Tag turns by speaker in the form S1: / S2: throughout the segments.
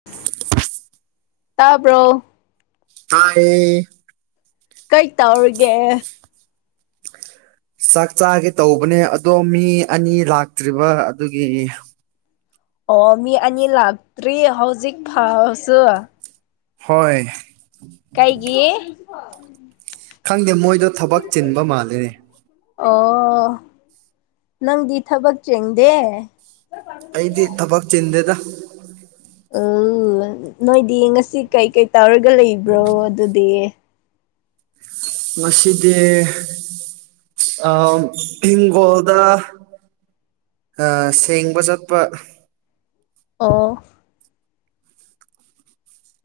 S1: [inaudible]
S2: ꯇꯥꯕ꯭ꯔꯣ
S1: ꯇꯥꯢꯌꯦ꯫
S2: ꯀꯔꯤ ꯇꯧꯔꯤꯒꯦ꯫
S1: ꯆꯥꯛ ꯆꯥꯒꯦ ꯇꯧꯕꯅꯦ ꯑꯗꯣ ꯃꯤ ꯑꯅꯤ ꯂꯥꯛꯇ꯭ꯔꯤꯕ ꯑꯗꯨꯒꯤ
S2: ꯑꯣ ꯃꯤ ꯑꯅꯤ ꯂꯥꯛꯇ꯭ꯔꯤ ꯍꯧꯖꯤꯛ ꯐꯁꯨ
S1: ꯍꯣꯏ
S2: ꯀꯩꯒꯤ꯫
S1: ꯈꯪꯗꯦ ꯃꯣꯏꯗꯣ ꯊꯕꯛ ꯆꯤꯟꯕ ꯃꯥꯜꯂꯤꯅꯦ꯫
S2: ꯑꯣ ꯅꯪꯗꯤ ꯊꯕꯛ ꯆꯦꯡꯗꯦ꯫
S1: ꯑꯩꯗꯤ ꯊꯕꯛ ꯆꯤꯟꯗꯦꯗ
S2: ꯎꯝ ꯅꯣꯏꯗꯤ ꯉꯁꯤ ꯀꯩꯀꯩ ꯇꯧꯔꯒ ꯂꯩꯕ꯭ꯔꯣ ꯑꯗꯨꯗꯤ
S1: ꯉꯗꯤ ꯍꯦꯡꯒꯣꯜꯗ ꯁꯦꯡꯕ ꯆꯠꯄ
S2: ꯑꯣ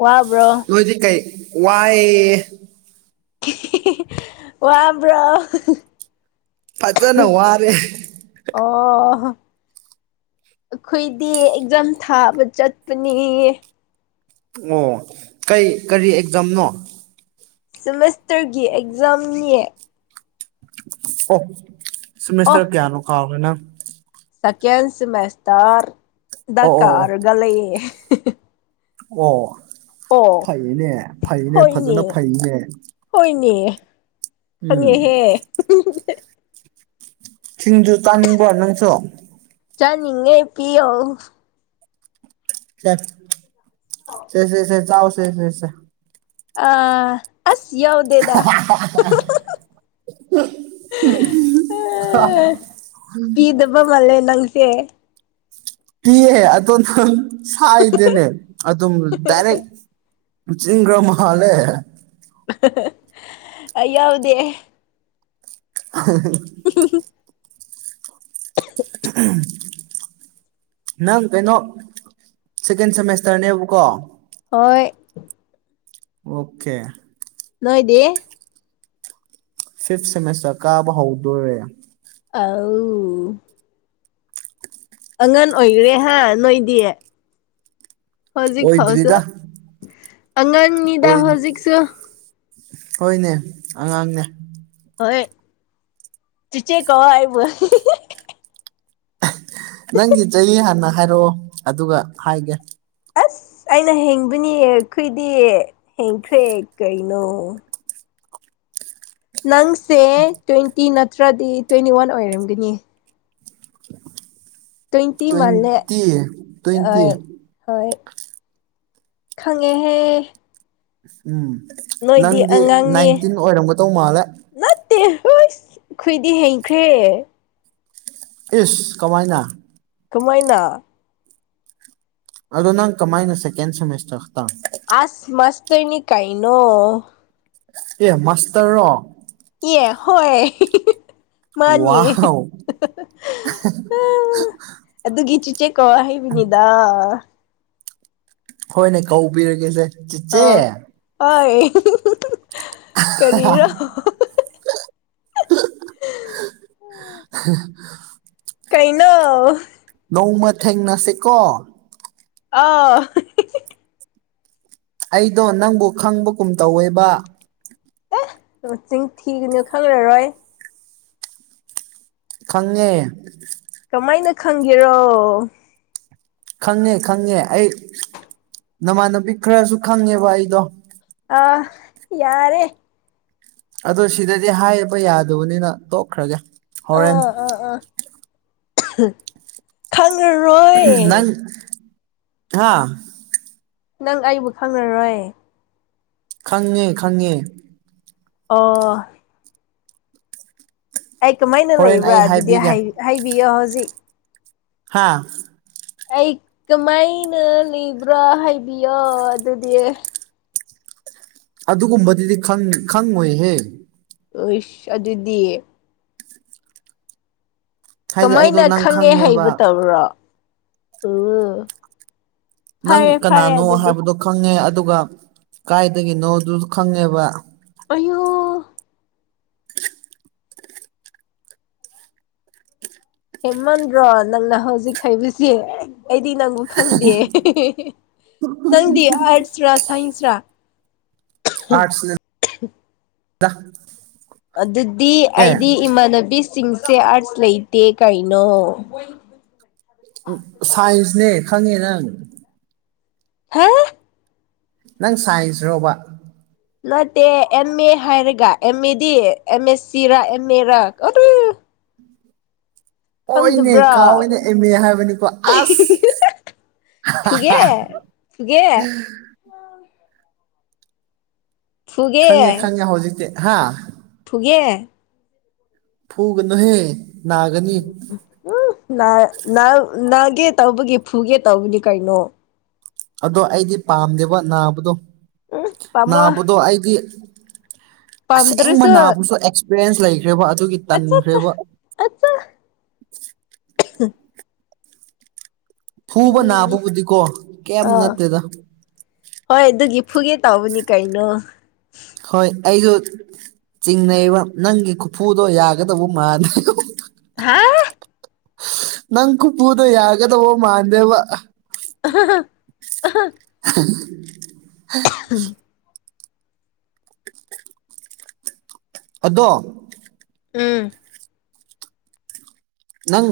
S2: ꯋꯥꯕ꯭ꯔꯣ
S1: ꯅꯣꯏꯗꯤ ꯀꯩ ꯋꯥꯏ
S2: ꯋꯥꯕ꯭ꯔꯣ
S1: ꯐꯖꯅ ꯋꯥꯔꯦ꯫
S2: ꯑꯣ ꯑꯣ ꯑꯩꯈꯣꯏꯗꯤ ꯑꯦꯛꯖꯥꯝ ꯊꯥꯕ ꯆꯠꯄꯅꯦ꯫
S1: ꯑꯣ ꯀꯩ ꯀꯔꯤ ꯑꯦꯛꯖꯥꯝꯅꯣ꯫
S2: ꯁꯦꯃꯦꯁꯇꯔꯒꯤ ꯑꯦꯛꯖꯥꯝꯅꯤ꯫
S1: ꯑꯣ ꯁꯤꯁꯇꯔ ꯀꯌꯥꯅꯣ ꯈꯥꯔꯦꯅ꯫
S2: ꯁꯀꯦꯟ ꯁꯃꯦꯁꯇꯔꯗ
S1: ꯑꯣ ꯑꯣ ꯑꯣ
S2: ꯀꯔꯒ ꯂꯩꯌꯦ꯫
S1: ꯑꯣ
S2: ꯑꯣ
S1: ꯐꯩꯅꯦ ꯐꯩꯅꯦ ꯐꯖꯅ
S2: ꯍꯣꯏꯅꯦ
S1: ꯐꯩꯅꯦ꯫
S2: ꯍꯣꯏꯅꯦ
S1: ꯎꯝ
S2: ꯈꯪꯉꯦꯍꯦ
S1: ꯁꯤꯡꯗꯨ ꯆꯥꯅꯤꯡꯕꯔꯣ ꯅꯪꯁꯨ
S2: ꯆꯥꯅꯤꯡꯉꯦ ꯄꯤ ꯌꯣ꯫
S1: ꯁꯦ ꯁꯦ ꯆꯥꯎ ꯁꯦ ꯁꯦ
S2: ꯑ ꯑꯁ ꯌꯧ
S1: [inaudible] [inaudible]
S2: ꯄꯤꯗꯕ ꯃꯥꯜꯂꯦ ꯅꯪꯁꯦ
S1: ꯄꯤꯌꯦ ꯑꯗꯣ ꯅꯪ ꯁꯥꯏꯗꯅꯦ ꯑꯗꯨꯝ ꯗꯥꯏꯔꯦꯛ ꯆꯤꯡꯒ꯭ꯔ ꯃꯥꯥꯂꯦ꯫
S2: ꯑꯩ ꯌꯥꯎꯗꯦ꯫
S1: [inaudible]
S2: [inaudible]
S1: ꯑꯍꯝ ꯅꯪ ꯀꯩꯅꯣ ꯁꯦꯀꯦꯟ ꯁꯦꯃꯦꯁꯇꯔꯅꯦꯕꯀꯣ꯫
S2: ꯍꯣꯏ
S1: ꯑꯣꯀꯦ
S2: ꯅꯣꯏꯗꯤ
S1: ꯐꯤꯐ ꯁꯦꯃꯤꯁꯇꯔ ꯀꯥꯕ ꯍꯧꯗꯣꯔꯔꯦ꯫
S2: ꯑꯥꯎ ꯑꯉꯟ ꯑꯣꯏꯈ꯭ꯔꯦꯍ ꯅꯣꯏꯗꯤ ꯍꯧꯖꯤꯛ ꯐꯥꯎꯁꯨ
S1: ꯑꯣꯏꯗ꯭ꯔꯤꯗ
S2: ꯑꯉꯥꯡꯅꯤꯗ
S1: ꯑꯣꯏꯗ꯭ꯔꯤ
S2: ꯍꯧꯖꯤꯛꯁꯨ꯫
S1: ꯍꯣꯏꯅꯦ ꯑꯉꯥꯡꯅꯦ
S2: ꯍꯣꯏ ꯇꯆꯦ ꯀꯥꯏꯕ
S1: ꯅꯪꯒꯤ ꯆꯍꯤ ꯍꯥꯟꯅ ꯍꯥꯏꯔꯛꯑꯣ ꯑꯗꯨꯒ ꯍꯥꯏꯒꯦ
S2: ꯑꯁ ꯑꯩꯅ ꯍꯦꯡꯕꯅꯤ ꯑꯩꯈꯏꯗꯤ ꯍꯦꯡꯈ꯭ꯔꯦ ꯀꯩꯅꯣ ꯅꯪꯁꯦ ꯇ꯭ꯋꯦꯟꯇꯤ ꯅꯠꯇ꯭ꯔꯗꯤ ꯇ꯭ꯋꯦꯟꯇꯤ ꯋꯥꯟ ꯑꯣꯏꯔꯝꯒꯅꯤ ꯇꯣꯏꯇꯤ ꯃꯂ
S1: ꯇ꯭ꯋꯦꯟꯇꯤ
S2: ꯑ
S1: ꯇ꯭ꯋꯦꯟꯇꯤ
S2: ꯍꯣꯏ ꯈꯪꯉꯦꯍꯦ
S1: ꯎꯝ
S2: ꯅꯣꯏꯗꯤ
S1: ꯅꯪꯗꯤ
S2: ꯑꯉꯥꯡꯅꯤ
S1: ꯅꯥꯏꯟꯇꯤꯟ ꯑꯣꯏꯔꯝꯒꯗꯧ ꯃꯥꯜꯂꯦ
S2: ꯅꯠꯇꯦ ꯍꯣ꯭ꯏꯁ ꯈꯨꯏꯗꯤ ꯍꯩꯈ꯭ꯔꯦ
S1: ꯏꯁ ꯀꯃꯥꯏꯅ
S2: ꯀꯃꯅꯥ
S1: ꯑꯗꯣ ꯅꯪ ꯀꯃꯥꯏꯅ ꯁꯦꯀꯦꯟ ꯁꯦꯃꯤꯁꯇꯔ ꯈꯛꯇꯪ
S2: ꯑꯁ ꯃꯁ ꯇꫪꯅꯤ ꯀꯩꯏꯅꯣ
S1: ꯑꯦꯃꯥꯁꯇꯔꯣ
S2: ꯑꯦ ꯍꯣꯏ ꯍꯤꯍꯤꯍꯤ ꯃꯥꯅꯤ
S1: ꯋꯥꯎ
S2: ꯑꯗꯨꯒꯤ ꯎꯆꯦꯀꯣ ꯍꯥꯏꯅꯤꯗꯥ
S1: ꯍꯣꯏꯅꯦ ꯀꯧꯕꯤꯔꯒꯦꯁꯦ
S2: ꯑꯥ
S1: ꯆꯤꯆꯦ
S2: ꯍꯣꯏ ꯀꯔꯤꯔꯣ
S1: ꯎ ꯎ
S2: ꯀꯩꯅꯩꯅ
S1: ꯅꯣꯡꯃ ꯊꯦꯡꯅꯁꯤꯀꯣ
S2: ꯑꯥ [unintelligible]
S1: ꯑꯩꯗꯣ ꯅꯪꯕꯨ ꯈꯪꯕꯒꯨꯝ ꯇꯧꯋꯦꯕ꯫
S2: ꯆꯤꯡ ꯊꯤꯒꯅꯤ ꯈꯪꯔꯔꯣꯏ
S1: ꯈꯪꯉꯦ
S2: ꯀꯃꯥꯏꯅ ꯈꯪꯒꯦꯔꯣ꯫
S1: ꯈꯪꯉꯦ ꯈꯪꯉꯦ ꯑꯩ ꯅꯃꯥꯟꯅꯕꯤ ꯈꯔꯁꯨ ꯈꯪꯉꯦꯕ ꯑꯩꯗꯣ
S2: ꯥꯑꯥ ꯌꯥꯔꯦ꯫
S1: ꯑꯗꯣ ꯁꯤꯗꯗꯤ ꯍꯥꯏꯕ ꯌꯥꯗꯕꯅꯤꯅ ꯇꯣꯛꯈ꯭ꯔꯒꯦ ꯍꯣꯔꯦꯟ
S2: ꯑꯥꯥ ꯑꯥ ꯑꯥ ꯈꯪꯉꯔꯣꯏ
S1: ꯅꯪ ꯍꯥꯥ
S2: ꯅꯪ ꯑꯩꯕꯨ ꯈꯪꯔꯔꯣꯏ
S1: ꯈꯪꯉꯦ ꯈꯪꯉꯦ
S2: ꯑꯣ ꯑꯩ ꯀꯃꯥꯏꯅ
S1: ꯍꯣꯔꯦꯟ
S2: ꯂꯩꯕ꯭ꯔꯥ
S1: ꯑꯩ
S2: ꯑꯗꯨꯗꯤ
S1: ꯍꯥꯏꯕꯤꯒꯦ
S2: ꯍꯥꯏꯕꯤꯌꯣ ꯍꯧꯖꯤꯛ
S1: ꯍꯥꯥ
S2: ꯑꯩ ꯀꯃꯥꯏꯅ ꯂꯩꯕ꯭ꯔꯥ ꯍꯥꯏꯕꯤꯌꯣ ꯑꯗꯨꯗꯤ꯫
S1: ꯑꯗꯨꯒꯨꯝꯕꯗꯨꯗꯤ ꯈꯪꯉꯣꯏꯍꯦ
S2: ꯑꯣꯏꯁ ꯑꯗꯨꯗꯤ
S1: ꯍꯥꯏꯗꯤ ꯑꯩꯗꯣ
S2: ꯀꯃꯥꯏꯅ
S1: ꯅꯪ
S2: ꯈꯪꯉꯦ ꯍꯩꯕ
S1: ꯈꯪꯉꯦꯕ
S2: ꯇꯧꯔꯣ ꯎ ꯐꯔꯦ
S1: ꯅꯪ
S2: ꯐꯔꯦ
S1: ꯀꯅꯥꯅꯣ
S2: ꯑꯗꯨꯗꯤ
S1: ꯍꯥꯏꯕꯗꯣ ꯈꯪꯉꯦ ꯑꯗꯨꯒ ꯀꯥꯏꯗꯒꯤꯅꯣꯗꯨꯁꯨ ꯈꯪꯉꯦꯕ
S2: ꯑꯌꯣ꯫ ꯍꯦꯃꯟꯗ꯭ꯔꯣ ꯅꯪꯅ ꯍꯧꯖꯤꯛ ꯍꯥꯏꯩꯕꯁꯤ ꯑꯩꯗꯤ ꯅꯪꯕꯨ ꯈꯪꯗꯦ ꯅꯪꯗꯤ ꯑꯥꯔꯠꯁꯔꯥ ꯁꯥꯏꯟꯁꯔꯥ
S1: ꯑꯁ
S2: ꯑꯗꯨꯗꯤ ꯑꯩꯗꯤ ꯏꯃꯥꯟꯅꯕꯤꯁꯤꯡꯁꯦ ꯑꯥꯔꯠꯁ ꯂꯩꯇꯦ ꯀꯩꯅꯣ
S1: ꯎ ꯁꯥꯏ꯭ꯟꯁ ꯅꯦ ꯈꯪꯉꯦ ꯅꯪ꯫
S2: [unintelligible]
S1: ꯅꯪ ꯁꯥꯏꯖ ꯔꯣꯕ
S2: ꯅꯠꯇꯦ ꯑꯦꯝ ꯑꯦ ꯍꯥꯏꯔꯒ ꯑꯦꯝ ꯑꯦꯗꯤ ꯑꯦꯝ ꯑꯦꯁ ꯁꯤꯔ ꯑꯦꯝ ꯑꯦꯔ
S1: ꯑꯣꯏꯅꯦ
S2: ꯈꯪꯗꯕ꯭ꯔꯥ
S1: ꯀꯥꯎꯏꯅ ꯑꯦꯝꯃꯦ ꯍꯥꯏꯕꯅꯤꯀꯣ ꯑꯁ
S2: ꯐꯨꯒꯦ ꯐꯨꯒꯦ
S1: [unintelligible]
S2: ꯐꯨꯒꯦ
S1: ꯈꯪꯉꯦ ꯈꯪꯉꯦ ꯍꯧꯖꯤꯛꯇꯤ ꯍꯥ
S2: ꯐꯨꯒꯦ
S1: ꯐꯨꯒꯅꯨꯍꯦ ꯅꯥꯒꯅꯤ
S2: ꯎ ꯅꯥ ꯅꯥꯎ ꯅꯥꯒꯦ ꯇꯧꯕꯒꯤ ꯐꯨꯒꯦ ꯇꯧꯕꯅꯤ ꯀꯩꯅꯣ꯫
S1: ꯑꯗꯣ ꯑꯩꯗꯤ ꯄꯥꯝꯗꯦꯕ ꯅꯥꯕꯗꯣ
S2: ꯎꯝ ꯄꯥꯝꯃꯣꯏ
S1: ꯅꯥꯕꯗꯣ ꯑꯩꯗꯤ꯫ ꯑꯁꯦꯡꯕ
S2: ꯄꯥꯝꯗ꯭ꯔꯁꯨ
S1: ꯅꯥꯕꯨꯁꯨ ꯑꯦꯛꯁꯄꯤꯔꯦꯟꯁ ꯂꯩꯈ꯭ꯔꯦꯕ ꯑꯗꯨꯒꯤ
S2: ꯑꯆꯥ ꯑꯆꯥ
S1: ꯇꯟꯈ꯭ꯔꯦꯕ
S2: ꯑꯆꯥ
S1: ꯐꯨꯕ
S2: ꯏꯪ
S1: ꯅꯥꯕꯕꯨꯗꯤꯀꯣ ꯀꯩꯝ
S2: ꯑꯥ
S1: ꯅꯠꯇꯦꯗ꯫
S2: ꯍꯣꯏ ꯑꯗꯨꯒꯤ ꯐꯨꯒꯦ ꯇꯥꯎꯧꯕꯅꯤ ꯀꯩꯅꯣ
S1: ꯍꯣꯏ ꯑꯩꯁꯨ ꯆꯤꯡꯅꯩꯕ ꯅꯪꯒꯤ ꯈꯨꯐꯨꯗꯣ ꯌꯥꯒꯗꯕ ꯃꯥꯥꯟ
S2: [unintelligible]
S1: ꯅꯪ ꯀꯨ ꯄꯨꯗ ꯌꯥꯒꯗꯕ ꯃꯥꯥꯟꯗꯦꯕ [unintelligible]
S2: [unintelligible]
S1: ꯑꯗꯣ
S2: ꯎꯝ
S1: ꯅꯪ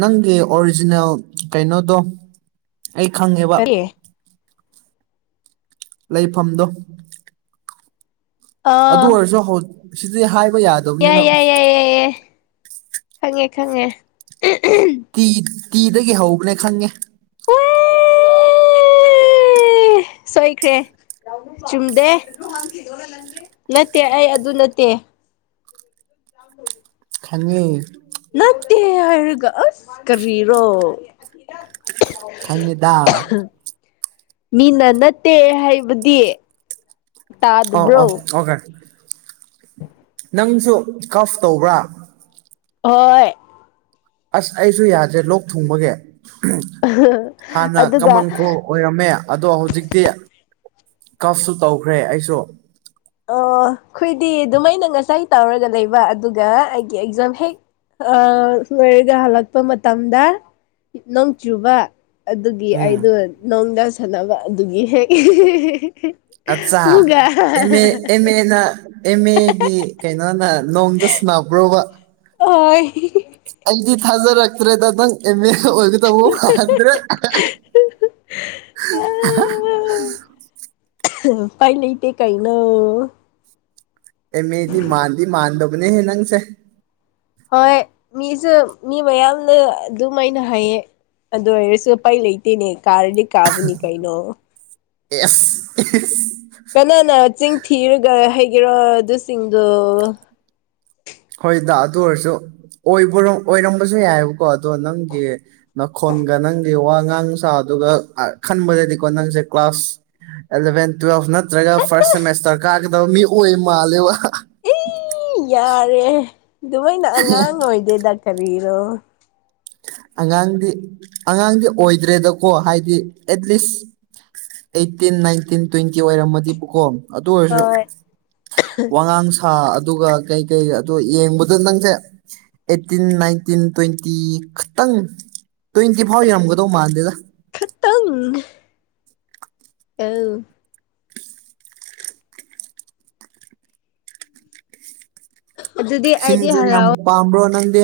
S1: ꯅꯪꯒꯤ ꯑꯣꯔꯤꯖꯤꯅꯦꯜ ꯀꯩꯅꯣꯗꯣ ꯑꯩ ꯈꯪꯉꯦꯕ꯫
S2: ꯀꯔꯤ
S1: ꯂꯩꯐꯝꯗꯣ
S2: ꯑꯣ
S1: ꯑꯗꯨ ꯑꯣꯏꯔꯁꯨ ꯍꯧ ꯁꯤꯗꯤ ꯍꯥꯏꯕ ꯌꯥꯗꯦ
S2: ꯌꯥꯏ ꯌꯥꯏ ꯌꯥꯏ ꯌꯥꯏ ꯌꯥꯏ ꯈꯪꯉꯦ ꯈꯪꯉꯦ [unintelligible]
S1: ꯇꯤ ꯇꯤꯗꯒꯤ ꯍꯧꯕꯅꯦ ꯈꯪꯉꯦ꯫
S2: [unintelligible] ꯑꯦ ꯁꯣꯏꯈ꯭ꯔꯦ ꯆꯨꯝꯗꯦ ꯅꯠꯇꯦ ꯑꯩ ꯑꯗꯨ ꯅꯠꯇꯦ꯫ [unintelligible]
S1: ꯈꯪꯉꯤ
S2: ꯅꯠꯇꯦ ꯍꯥꯏꯔꯒ ꯑꯁ ꯀꯔꯤꯔꯣ
S1: ꯈꯪꯉꯤꯗ
S2: ꯃꯤꯅ ꯅꯠꯇꯦ ꯍꯥꯏꯕꯗꯤ
S1: ꯑꯥꯎ
S2: ꯇꯥꯗꯕ꯭ꯔꯣ
S1: ꯑꯧ ꯑꯣꯀꯦ ꯅꯪꯁꯨ ꯀꯐ ꯇꯧꯕ꯭ꯔꯥ꯫
S2: ꯍꯣꯏ
S1: ꯑꯁ ꯑꯩꯁꯨ ꯌꯥꯗ꯭ꯔꯦ ꯂꯣꯛ ꯊꯨꯡꯕꯒꯤ ꯍꯥꯟꯅ
S2: ꯑꯗꯨꯒ
S1: ꯀꯃꯟꯀꫭꯜ ꯑꯣꯏꯔꯝꯃꯦ ꯑꯗꯣ ꯍꯧꯖꯤꯛꯇꯤ ꯀꯞꯁꯨ ꯇꯧꯈ꯭ꯔꯦ ꯑꯩꯁꯨ
S2: ꯑꯣ ꯑꯩꯈꯣꯏꯗꯤ ꯑꯗꯨꯃꯥꯏꯅ ꯉꯁꯥꯏ ꯇꯥꯎꯔꯒ ꯂꯩꯕ ꯑꯗꯨꯒ ꯑꯩꯒꯤ ꯑꯦꯛꯖꯥꯝ ꯍꯦꯛ ꯑ ꯂꯣꯏꯔꯒ ꯍꯜꯂꯛꯄ ꯃꯇꯝꯗ ꯅꯣꯡ ꯆꯨꯕ ꯑꯗꯨꯒꯤ
S1: ꯎꯝ
S2: ꯑꯩꯗꯣ ꯅꯣꯡꯗ ꯁꯥꯟꯅꯕ ꯑꯗꯨꯒꯤ ꯍꯦꯛ
S1: ꯑꯠꯆꯥ ꯑꯦꯝ ꯑꯦ
S2: [unintelligible] [unintelligible]
S1: ꯑꯦꯝ ꯑꯦꯅ ꯑꯦꯝ ꯑꯦꯒꯤ ꯀꯩꯅꯣꯅ ꯅꯣꯡꯗ ꯁꯥꯟꯅꯕ꯭ꯔꯣꯕ
S2: ꯑꯣꯏ
S1: ꯑꯩꯗꯤ ꯊꯥꯖꯔꯛꯇ꯭ꯔꯦꯗ ꯅꯪ ꯑꯦꯝ ꯑꯦ ꯑꯣꯏꯒꯗꯧꯕ ꯃꯥꯟꯗ꯭ꯔꯦ [unintelligible] [unintelligible]
S2: ꯎꯄꯥꯏ ꯂꯩꯇꯦ ꯀꯩꯏꯅꯣ
S1: ꯑꯦꯃꯦꯗꯤ ꯃꯥꯟꯗꯤ ꯃꯥꯟꯗꯕꯅꯦꯍꯦ ꯅꯪꯁꯦ
S2: ꯍꯣꯏ ꯃꯤꯁꯨ ꯃꯤ ꯃꯌꯥꯝꯅ ꯑꯗꯨꯝꯃꯥꯏꯅ ꯍꯥꯏꯌꯦ ꯑꯗꯨ ꯑꯣꯏꯔꯁꯨ ꯎꯄꯥꯏ ꯂꯩꯇꯦꯅꯦ ꯀꯥꯔꯗꯤ ꯀꯥꯕꯅꯤ ꯀꯩꯅꯣ
S1: ꯑꯦ
S2: ꯀꯅꯥꯅ ꯆꯤꯟ ꯊꯤꯔꯒ ꯍꯩꯒꯦꯔꯣ ꯑꯗꯨꯁꯤꯡꯗꯣ
S1: ꯈꯣꯏꯗ ꯑꯗꯨ ꯑꯣꯏꯔꯁꯨꯕ ꯑꯣꯏꯔꯝꯕꯁꯨ ꯌꯥꯏꯑꯕꯀꯣ ꯑꯗꯣ ꯅꯪꯒꯤ꯫ ꯅꯈꯣꯟꯒ ꯅꯪꯒꯤ ꯋꯥ ꯉꯥꯡ ꯁꯥ ꯑꯗꯨꯒꯒ ꯈꯟꯕꯗꯗꯤꯀꯣ ꯅꯪꯁꯦ ꯀ꯭ꯂꯥꯁ ꯑꯦꯂꯚꯦꯟ ꯇꯨꯋꯦꯜꯐ ꯅꯠꯇ꯭ꯔꯒ
S2: ꯑꯁ
S1: ꯐꯥꯔꯁ ꯁꯦꯃꯦꯁꯇꯔ ꯀꯥꯒꯗꯕ ꯃꯤ ꯑꯣꯏ ꯃꯥꯜꯂꯦꯕ
S2: ꯑꯩ ꯌꯥꯔꯦ ꯗꯨꯃꯥꯏꯅ ꯑꯉꯥꯡ ꯑꯣꯏꯗꯦꯗ ꯀꯔꯤꯔꯣ꯫
S1: ꯑꯉꯥꯡꯗꯤ ꯑꯉꯥꯡꯗꯤ ꯑꯣꯏꯗ꯭ꯔꯦꯗꯀꯣ ꯍꯥꯏꯗꯤ ꯑꯦꯠꯂꯤꯁ ꯑꯩꯠꯇꯤꯟ ꯅꯥꯏꯟꯇꯤꯟ ꯇ꯭ꯋꯦꯟꯇꯤ ꯑꯣꯏꯔꯝꯃꯗꯤꯕꯀꯣ ꯑꯗꯨ
S2: ꯍꯣꯏ
S1: ꯑꯣꯏꯔꯁꯨ꯫ ꯋꯥꯉꯥꯡ ꯁꯥ ꯑꯗꯨꯒ ꯀꯩꯀꯩ ꯑꯗꯣ ꯌꯦꯡꯕꯗ ꯅꯪꯁꯦ꯫ ꯑꯩꯠꯇꯤꯟ ꯅꯥꯏꯟꯇꯤꯟ ꯇ꯭ꯋꯦꯟꯇꯤ ꯈꯇꯪ ꯇ꯭ꯋꯦꯟꯇꯤ ꯐꯥꯎ ꯌꯔꯝꯒꯗꯧ ꯃꯥꯟꯗꯦꯗ
S2: ꯈꯥꯇꯪ ꯑꯧ꯫ ꯑꯗꯨꯗꯤ ꯑꯩꯗꯤ
S1: ꯁꯤꯡꯖꯨ ꯌꯥꯝ
S2: ꯍꯔꯥꯎ
S1: ꯄꯥꯝꯕ꯭ꯔꯣ ꯅꯪꯗꯤ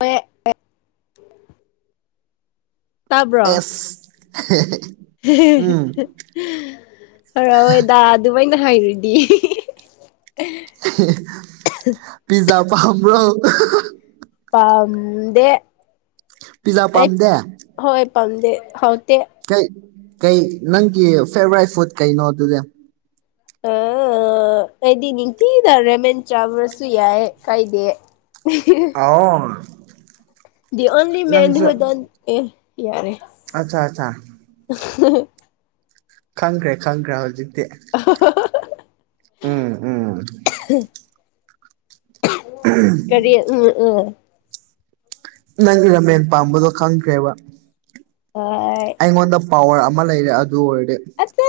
S2: ꯍ
S1: ꯑꯦꯁ ꯑꯍ ꯑꯍ꯫
S2: ꯍꯔꯑꯣꯏ ꯗꯥ ꯑꯗꯨꯃꯥꯏꯅ ꯍꯥꯏꯔꯨꯗꯤ
S1: ꯍꯦ ꯄꯤꯖꯥ ꯄꯝꯕ꯭ꯔꯣ [unintelligible]
S2: ꯄꯝꯗꯦ
S1: ꯄꯤꯖꯥ ꯄꯥꯝꯗꯦ꯫
S2: ꯍꯣꯏ ꯄꯥꯝꯗꯦ ꯍꯥꯎꯇꯦ
S1: ꯀꯩ ꯀꯩ ꯅꯪꯒꯤ ꯐꯦꯕꯣꯔꯥꯏꯠ ꯐꯨꯗ ꯀꯩꯅꯣ ꯑꯗꯨꯗꯤ
S2: ꯑ ꯑꯩꯗꯤ ꯅꯤꯡꯊꯤꯅ ꯔꯦꯃꯦꯟ ꯇ꯭ꯔꯥꯕꯔꯁꯨ ꯌꯥꯏ ꯀꯥꯏꯗꯦ
S1: ꯑꯥꯎꯝ
S2: ꯑꯣꯟꯂꯤ ꯃꯦꯟꯗꯤ ꯍꯗ ꯑꯦ ꯌꯥꯔꯦ
S1: ꯑꯆꯥ ꯑꯆꯥ
S2: [unintelligible]
S1: ꯈꯪꯈ꯭ꯔꯦ ꯈꯪꯈ꯭ꯔꯦ ꯍꯧꯖꯤꯛꯇꯤ ꯎꯝ ꯎꯝ꯫
S2: ꯀꯔꯤ ꯎꯝ ꯎꯝ
S1: ꯅꯪꯒꯤ ꯔꯃꯦꯟ ꯄꯥꯝꯕꯗꯣ ꯈꯪꯈ꯭ꯔꯦꯕ꯫
S2: ꯍꯥꯏ
S1: ꯑꯩꯉꯣꯟꯗ ꯄꯋꯥꯔ ꯑꯃ ꯂꯩꯔꯦ ꯑꯗꯨ ꯑꯣꯏꯔꯗꯤ
S2: ꯑꯆ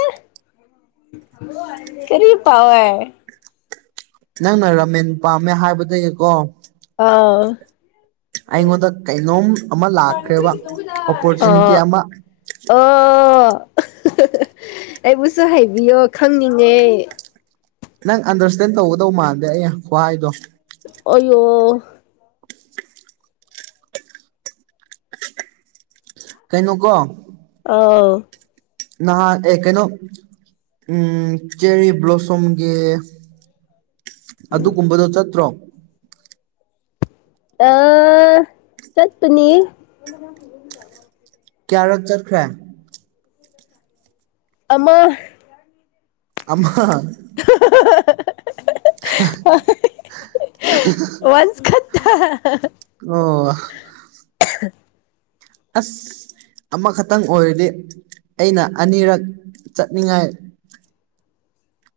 S2: ꯀꯔꯤ ꯄꯋꯥ
S1: ꯅꯪꯅ ꯔꯥꯃꯦꯟ ꯄꯥꯝꯃꯦ ꯍꯥꯏꯕꯗꯒꯤꯀꯣ
S2: ꯑꯥꯎ
S1: ꯑꯩꯉꯣꯟꯗ ꯀꯩꯅꯣꯝ ꯑꯃ ꯂꯥꯛꯈ꯭ꯔꯦꯕ ꯑꯣꯄꯣꯔꯆꯨꯅꯤꯇꯤ
S2: ꯑꯥ
S1: ꯑꯃ
S2: ꯑꯣ ꯑꯍꯥ ꯑꯍꯥ ꯑꯩꯕꯨꯁꯨ ꯍꯥꯏꯕꯤꯌꯣ ꯈꯪꯅꯤꯡꯉꯦ꯫
S1: ꯅꯪ ꯑꯟꯗꯔꯁꯇꯦꯟ ꯇꯧꯒꯗꯧ ꯃꯥꯟꯗꯦ ꯑꯩꯩꯅ ꯈꯨ ꯍꯥꯏꯗꯣ꯫
S2: ꯑꯣꯌꯌꯣ
S1: ꯀꯩꯅꯣ ꯀꯣ
S2: ꯑꯥꯎ
S1: ꯅꯍꯥꯟ ꯑꯦ ꯀꯩꯅꯣ꯫ ꯎꯝ ꯆꯦꯔꯤ ꯕ꯭ꯂꯣꯁꯨꯝꯒꯤ ꯑꯗꯨꯒꯨꯝꯕꯗꯣ ꯆꯠꯇ꯭ꯔꯣ
S2: ꯑ ꯆꯠꯄꯅꯤ ꯃ ꯍꯗ
S1: ꯀꯌꯥꯔꯠ ꯆꯠꯈ꯭ꯔꯦ
S2: ꯑꯃ
S1: ꯑꯃ
S2: ꯋꯥꯟꯁ ꯈꯠꯇ
S1: ꯑꯣ ꯑꯁ ꯑꯃꯈꯛꯇꯪ ꯑꯣꯏꯔꯗꯤ ꯑꯩꯅ ꯑꯅꯤꯔꯛ ꯆꯠꯅꯤꯡꯉꯥꯏ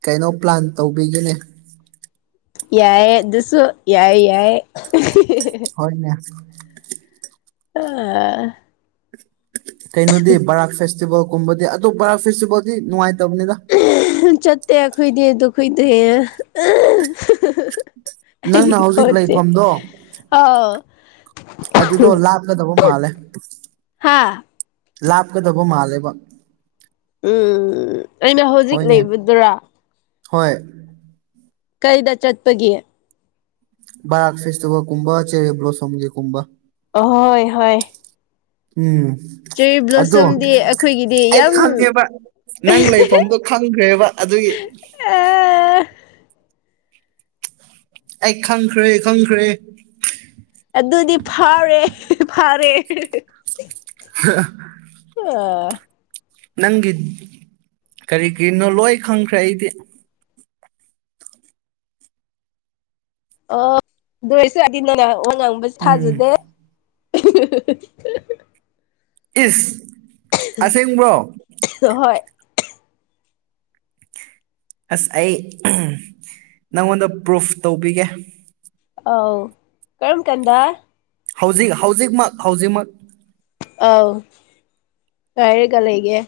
S1: ꯀꯩꯅꯣ ꯄ꯭ꯂꯥꯟ ꯇꯧꯕꯤꯒꯤꯅꯦ
S2: ꯌꯥꯏꯌꯦ ꯑꯗꯨꯁꯨ ꯌꯥꯏ ꯌꯥꯏ
S1: ꯍꯣꯏꯅꯦ
S2: [unintelligible]
S1: ꯀꯩꯅꯣꯗꯤ ꯕꯔꯥꯛ ꯐꯦꯁꯇꯤꯚꯦꯜꯒꯨꯝꯕꯗꯤ ꯑꯗꯨꯣ ꯕꯔꯥꯛ ꯐꯦꯁꯇꯤꯚꯦꯜꯗꯤ ꯅꯨꯡꯉꯥꯏꯇꯕꯅꯤꯗ
S2: ꯆꯠꯇꯦ ꯈꯣꯏꯗꯦ ꯑꯗꯨ ꯈꯣꯏꯗꯦꯌꯦꯦ ꯑꯩ
S1: ꯅꯪꯅ ꯍꯧꯖꯤꯛ
S2: ꯀꯁꯦ
S1: ꯂꯩꯐꯝꯗꯣ
S2: ꯑꯥꯎ
S1: ꯑꯗꯨꯗꯣ ꯂꯥꯞꯀꯗꯕ ꯃꯥꯜꯂꯦ
S2: ꯍꯥ
S1: ꯂꯥꯞꯀꯗꯕ ꯃꯥꯜꯂꯦꯕ
S2: ꯎꯝ ꯑꯩꯅ ꯍꯧꯖꯤꯛ
S1: ꯍꯣꯏꯅꯦ
S2: ꯂꯩꯕꯗꯨꯔꯥ
S1: ꯍꯣꯏ
S2: ꯀꯩꯗ ꯆꯠꯄꯒꯦ
S1: ꯔꯛ ꯐꯦꯁꯇꯕ ꯀꯨꯝꯚꯥꯦ ꯕ꯭ꯂꯣꯁꯝꯒꯤꯦ ꯀꯨꯝꯕꯥ
S2: ꯑꯍꯣꯏ ꯍꯣꯏ
S1: ꯎꯝ
S2: ꯆꯦꯔꯤ
S1: ꯑꯗꯣ
S2: ꯕ꯭ꯂꯣꯁꯨꯝꯗꯤ ꯑꯩꯈꯣꯏꯒꯤꯗꯤ
S1: ꯑꯩ
S2: ꯌꯥꯝ
S1: ꯈꯪꯉꯦꯕ ꯅꯪ ꯂꯩꯐꯝꯗꯣ ꯈꯪꯈ꯭ꯔꯦꯕ ꯑꯗꯨꯒꯤ
S2: ꯑ
S1: ꯑꯩ ꯈꯪꯈ꯭ꯔꯦ ꯈꯪꯈ꯭ꯔꯦ
S2: ꯑꯗꯨꯗꯤ ꯐꯥꯎꯔꯦ ꯐꯥꯔꯦ
S1: ꯑ
S2: ꯑ
S1: ꯅꯪꯒꯤ ꯀꯔꯤ ꯀꯅꯣ ꯂꯣꯏ ꯈꯪꯈ꯭ꯔꯦ ꯑꯩꯗꯤ
S2: ꯑ ꯑꯗꯨꯔꯁꯨꯗꯤ ꯅꯅ ꯑꯣ ꯉꯥꯡꯕꯁꯨ
S1: ꯎꯝ
S2: ꯊꯥꯖꯗꯦ
S1: ꯏꯁ ꯑꯁꯦꯡꯕꯣ
S2: ꯍꯣꯏ
S1: ꯑꯁ ꯑꯩ ꯅꯪꯉꯣꯟꯗ ꯄ꯭ꯔꯨꯐ ꯇꯧꯕꯤꯒꯦ
S2: ꯑꯥꯎ ꯀꯔꯝ ꯀꯥꯟꯗ
S1: ꯍꯧꯖꯤꯛ ꯍꯧꯖꯤꯛꯃꯛ ꯍꯧꯖꯤꯛꯃꯛ
S2: ꯑꯥꯎ ꯀꯥꯏꯔꯒ ꯂꯩꯒꯦ